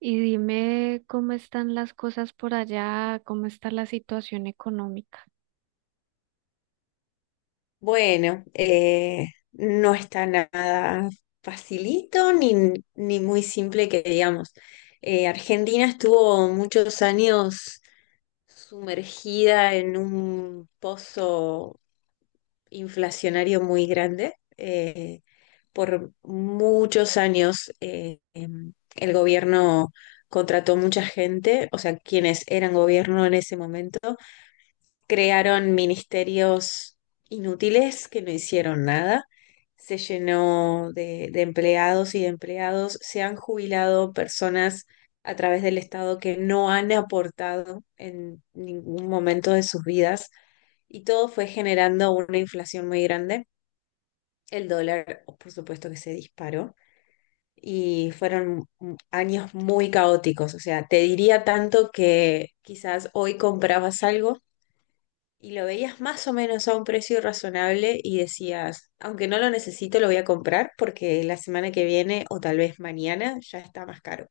Y dime cómo están las cosas por allá, cómo está la situación económica. Bueno, no está nada facilito ni muy simple que digamos. Argentina estuvo muchos años sumergida en un pozo inflacionario muy grande. Por muchos años el gobierno contrató mucha gente, o sea, quienes eran gobierno en ese momento crearon ministerios inútiles que no hicieron nada, se llenó de empleados y de empleados, se han jubilado personas a través del Estado que no han aportado en ningún momento de sus vidas y todo fue generando una inflación muy grande. El dólar, por supuesto que se disparó y fueron años muy caóticos. O sea, te diría tanto que quizás hoy comprabas algo y lo veías más o menos a un precio razonable y decías, aunque no lo necesito, lo voy a comprar porque la semana que viene o tal vez mañana ya está más caro.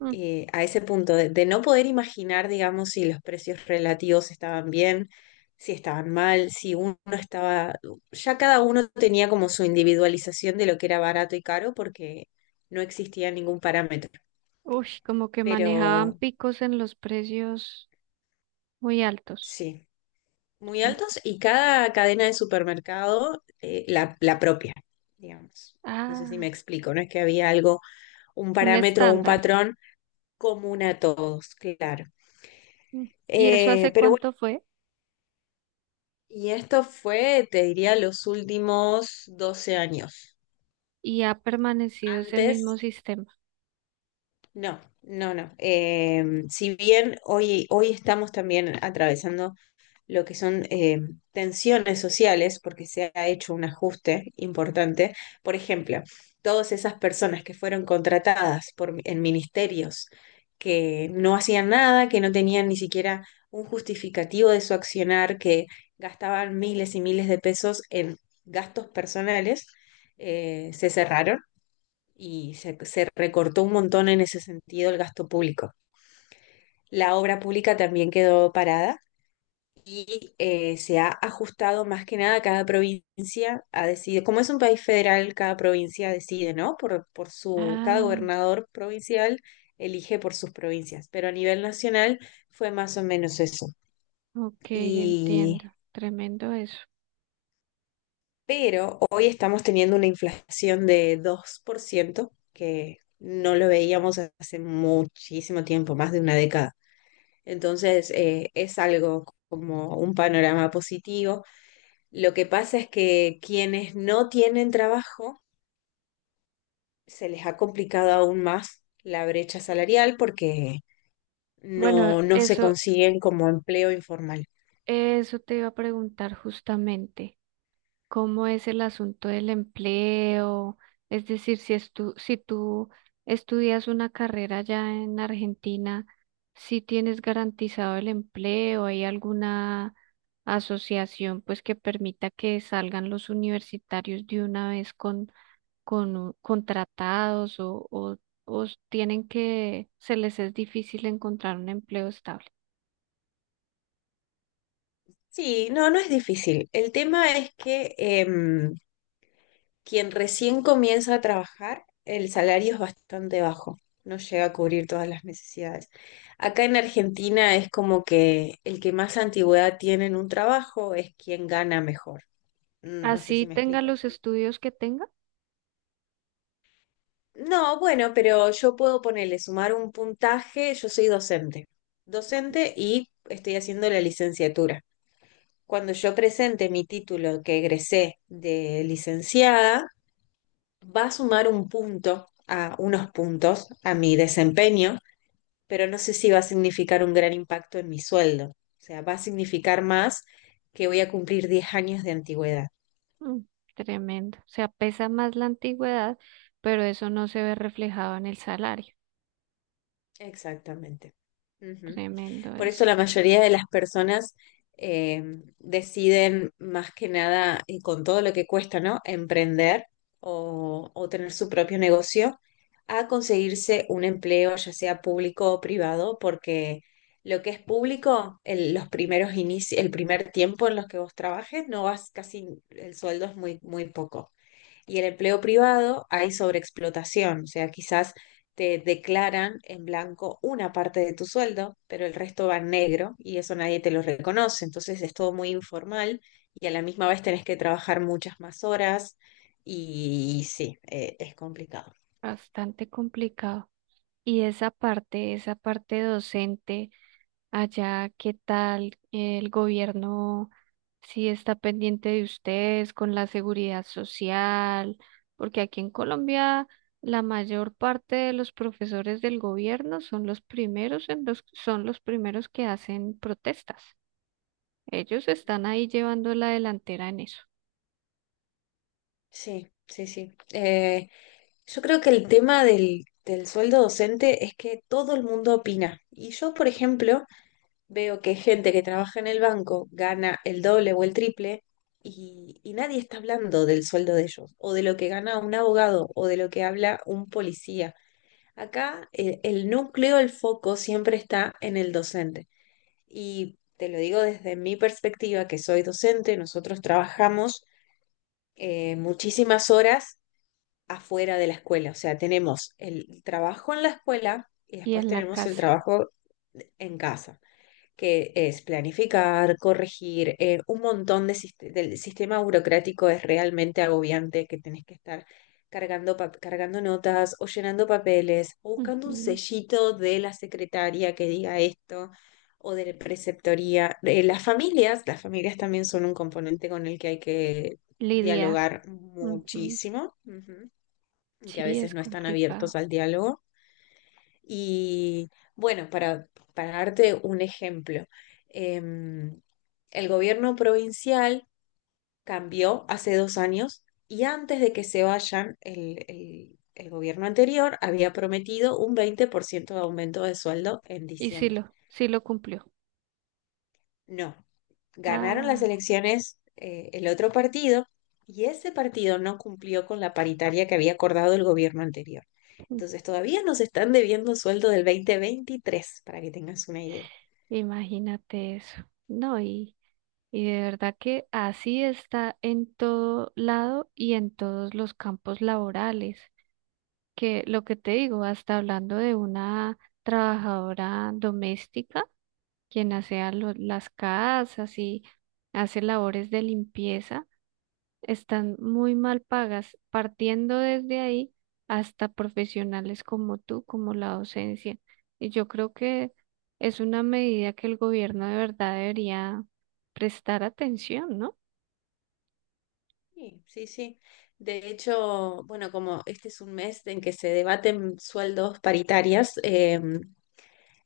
Mm. A ese punto de no poder imaginar, digamos, si los precios relativos estaban bien, si estaban mal, si uno estaba. Ya cada uno tenía como su individualización de lo que era barato y caro porque no existía ningún parámetro. Uy, como que Pero manejaban picos en los precios muy altos. sí, muy Me- altos y cada cadena de supermercado la propia, digamos. No sé si me Ah, explico, no es que había algo, un un parámetro o un estándar. patrón común a todos, claro. Mm. ¿Y eso hace Pero bueno, cuánto fue? y esto fue, te diría, los últimos 12 años. ¿Y ha permanecido ese mismo Antes, sistema? no, no, no. Si bien hoy, hoy estamos también atravesando lo que son tensiones sociales, porque se ha hecho un ajuste importante. Por ejemplo, todas esas personas que fueron contratadas por, en ministerios que no hacían nada, que no tenían ni siquiera un justificativo de su accionar, que gastaban miles y miles de pesos en gastos personales, se cerraron y se recortó un montón en ese sentido el gasto público. La obra pública también quedó parada y se ha ajustado más que nada, cada provincia ha decidido, como es un país federal, cada provincia decide, ¿no? Cada Ah, gobernador provincial elige por sus provincias, pero a nivel nacional fue más o menos eso. ok, Y entiendo. Tremendo eso. pero hoy estamos teniendo una inflación de 2% que no lo veíamos hace muchísimo tiempo, más de una década. Entonces, es algo como un panorama positivo. Lo que pasa es que quienes no tienen trabajo se les ha complicado aún más la brecha salarial porque Bueno, no se eso, consiguen como empleo informal. eso te iba a preguntar justamente. ¿Cómo es el asunto del empleo? Es decir, si tú estudias una carrera ya en Argentina, si tienes garantizado el empleo, ¿hay alguna asociación pues que permita que salgan los universitarios de una vez con, contratados, o tienen que, se les es difícil encontrar un empleo estable? Sí, no, no es difícil. El tema es que quien recién comienza a trabajar, el salario es bastante bajo, no llega a cubrir todas las necesidades. Acá en Argentina es como que el que más antigüedad tiene en un trabajo es quien gana mejor. Mm, No sé Así si me tenga explico. los estudios que tenga. No, bueno, pero yo puedo ponerle, sumar un puntaje, yo soy docente, docente y estoy haciendo la licenciatura. Cuando yo presente mi título que egresé de licenciada, va a sumar un punto a unos puntos a mi desempeño, pero no sé si va a significar un gran impacto en mi sueldo. O sea, va a significar más que voy a cumplir 10 años de antigüedad. Mm. Tremendo. O sea, pesa más la antigüedad, pero eso no se ve reflejado en el salario. Exactamente. Ujú. Tremendo Por eso eso. la mayoría de las personas eh, deciden más que nada, y con todo lo que cuesta, ¿no? Emprender o tener su propio negocio, a conseguirse un empleo, ya sea público o privado, porque lo que es público, el, los primeros inicios, el primer tiempo en los que vos trabajes, no vas casi, el sueldo es muy, muy poco. Y el empleo privado hay sobreexplotación, o sea, quizás te declaran en blanco una parte de tu sueldo, pero el resto va en negro y eso nadie te lo reconoce. Entonces es todo muy informal y a la misma vez tenés que trabajar muchas más horas y sí, es complicado. Bastante complicado. Y esa parte docente, allá, ¿qué tal el gobierno? Si está pendiente de ustedes con la seguridad social, porque aquí en Colombia la mayor parte de los profesores del gobierno son los primeros en son los primeros que hacen protestas. Ellos están ahí llevando la delantera en eso. Sí, sí, sí. Yo creo que el tema del sueldo docente es que todo el mundo opina. Y yo, por ejemplo, veo que gente que trabaja en el banco gana el doble o el triple y nadie está hablando del sueldo de ellos, o de lo que gana un abogado, o de lo que habla un policía. Acá el núcleo, el foco siempre está en el docente. Y te lo digo desde mi perspectiva, que soy docente, nosotros trabajamos muchísimas horas afuera de la escuela. O sea, tenemos el trabajo en la escuela y Y después en la tenemos el casa. trabajo en casa, que es planificar, corregir, un montón de del sistema burocrático es realmente agobiante, que tenés que estar cargando, cargando notas o llenando papeles o buscando un Ujú. sellito de la secretaria que diga esto o de la preceptoría. Las familias, las familias también son un componente con el que hay que Lidiar. dialogar Ujú. muchísimo. Ujú, que a Sí, veces es no están abiertos complicado. al diálogo. Y bueno, para darte un ejemplo, em, el gobierno provincial cambió hace 2 años y antes de que se vayan, el, el gobierno anterior había prometido un 20% de aumento de sueldo en Y sí diciembre. lo, sí lo cumplió. No, ganaron las Ah. elecciones el otro partido y ese partido no cumplió con la paritaria que había acordado el gobierno anterior. Mm. Entonces todavía nos están debiendo sueldo del 2023, para que tengas una idea. Imagínate eso. No, y de verdad que así está en todo lado y en todos los campos laborales. Que lo que te digo, hasta hablando de una trabajadora doméstica. Quien asea las casas y hace labores de limpieza, están muy mal pagas, partiendo desde ahí hasta profesionales como tú, como la docencia. Y yo creo que es una medida que el gobierno de verdad debería prestar atención, ¿no? Sí, sí, sí. De hecho, bueno, como este es un mes en que se debaten sueldos paritarias,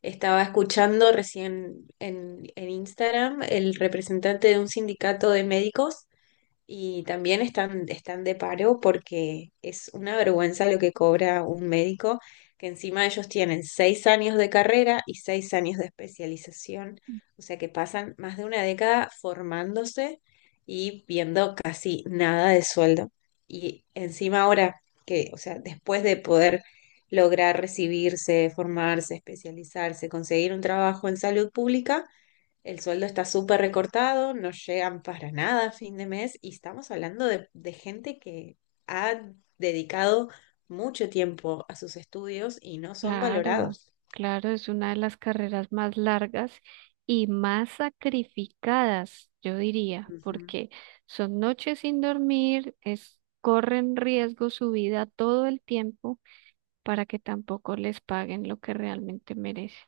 estaba escuchando recién en Instagram el representante de un sindicato de médicos. Y también están, están de paro porque es una vergüenza lo que cobra un médico, que encima ellos tienen 6 años de carrera y 6 años de especialización, o sea que pasan más de una década formándose y viendo casi nada de sueldo. Y encima ahora que, o sea, después de poder lograr recibirse, formarse, especializarse, conseguir un trabajo en salud pública, el sueldo está súper recortado, no llegan para nada a fin de mes y estamos hablando de gente que ha dedicado mucho tiempo a sus estudios y no son Claro, valorados. claro, es una de las carreras más largas y más sacrificadas, yo diría, Ujú. porque son noches sin dormir, es, corren riesgo su vida todo el tiempo para que tampoco les paguen lo que realmente merecen.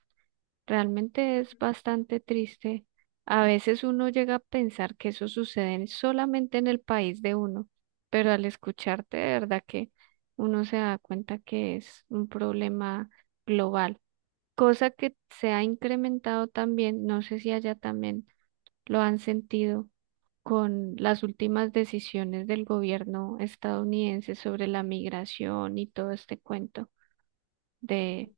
Realmente es bastante triste. A veces uno llega a pensar que eso sucede solamente en el país de uno, pero al escucharte, de verdad que uno se da cuenta que es un problema global, cosa que se ha incrementado también, no sé si allá también lo han sentido con las últimas decisiones del gobierno estadounidense sobre la migración y todo este cuento de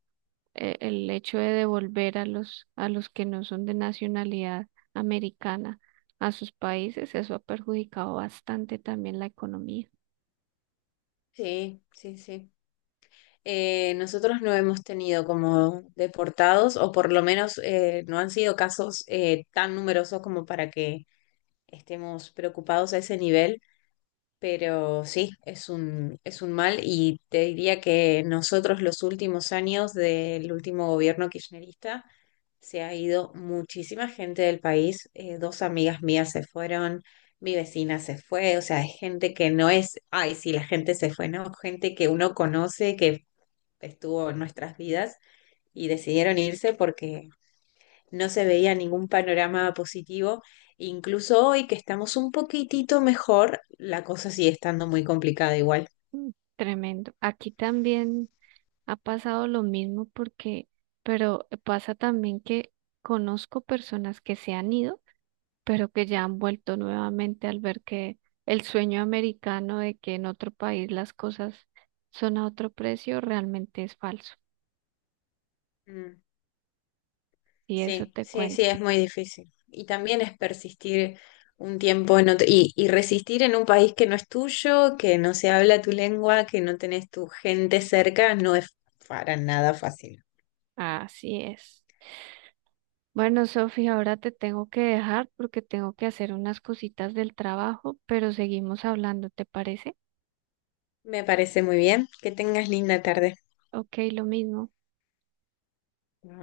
el hecho de devolver a los que no son de nacionalidad americana a sus países. Eso ha perjudicado bastante también la economía. Sí, sí, sí. Nosotros no hemos tenido como deportados o por lo menos no han sido casos tan numerosos como para que estemos preocupados a ese nivel. Pero sí, es un mal y te diría que nosotros los últimos años del último gobierno kirchnerista se ha ido muchísima gente del país. Eh, dos amigas mías se fueron, mi vecina se fue, o sea, es gente que no es, ay, sí, la gente se fue, no, gente que uno conoce, que estuvo en nuestras vidas y decidieron irse porque no se veía ningún panorama positivo. Incluso hoy que estamos un poquitito mejor, la cosa sigue estando muy complicada igual. Mm. Tremendo. Aquí también ha pasado lo mismo, porque, pero pasa también que conozco personas que se han ido, pero que ya han vuelto nuevamente al ver que el sueño americano de que en otro país las cosas son a otro precio realmente es falso. Mm, Y eso Sí, te sí, sí, cuento. es muy difícil. Y también es persistir un tiempo en otro y resistir en un país que no es tuyo, que no se habla tu lengua, que no tenés tu gente cerca, no es para nada fácil. Así es. Bueno, Sofía, ahora te tengo que dejar porque tengo que hacer unas cositas del trabajo, pero seguimos hablando, ¿te parece? Me parece muy bien. Que tengas linda tarde. Ok, lo mismo.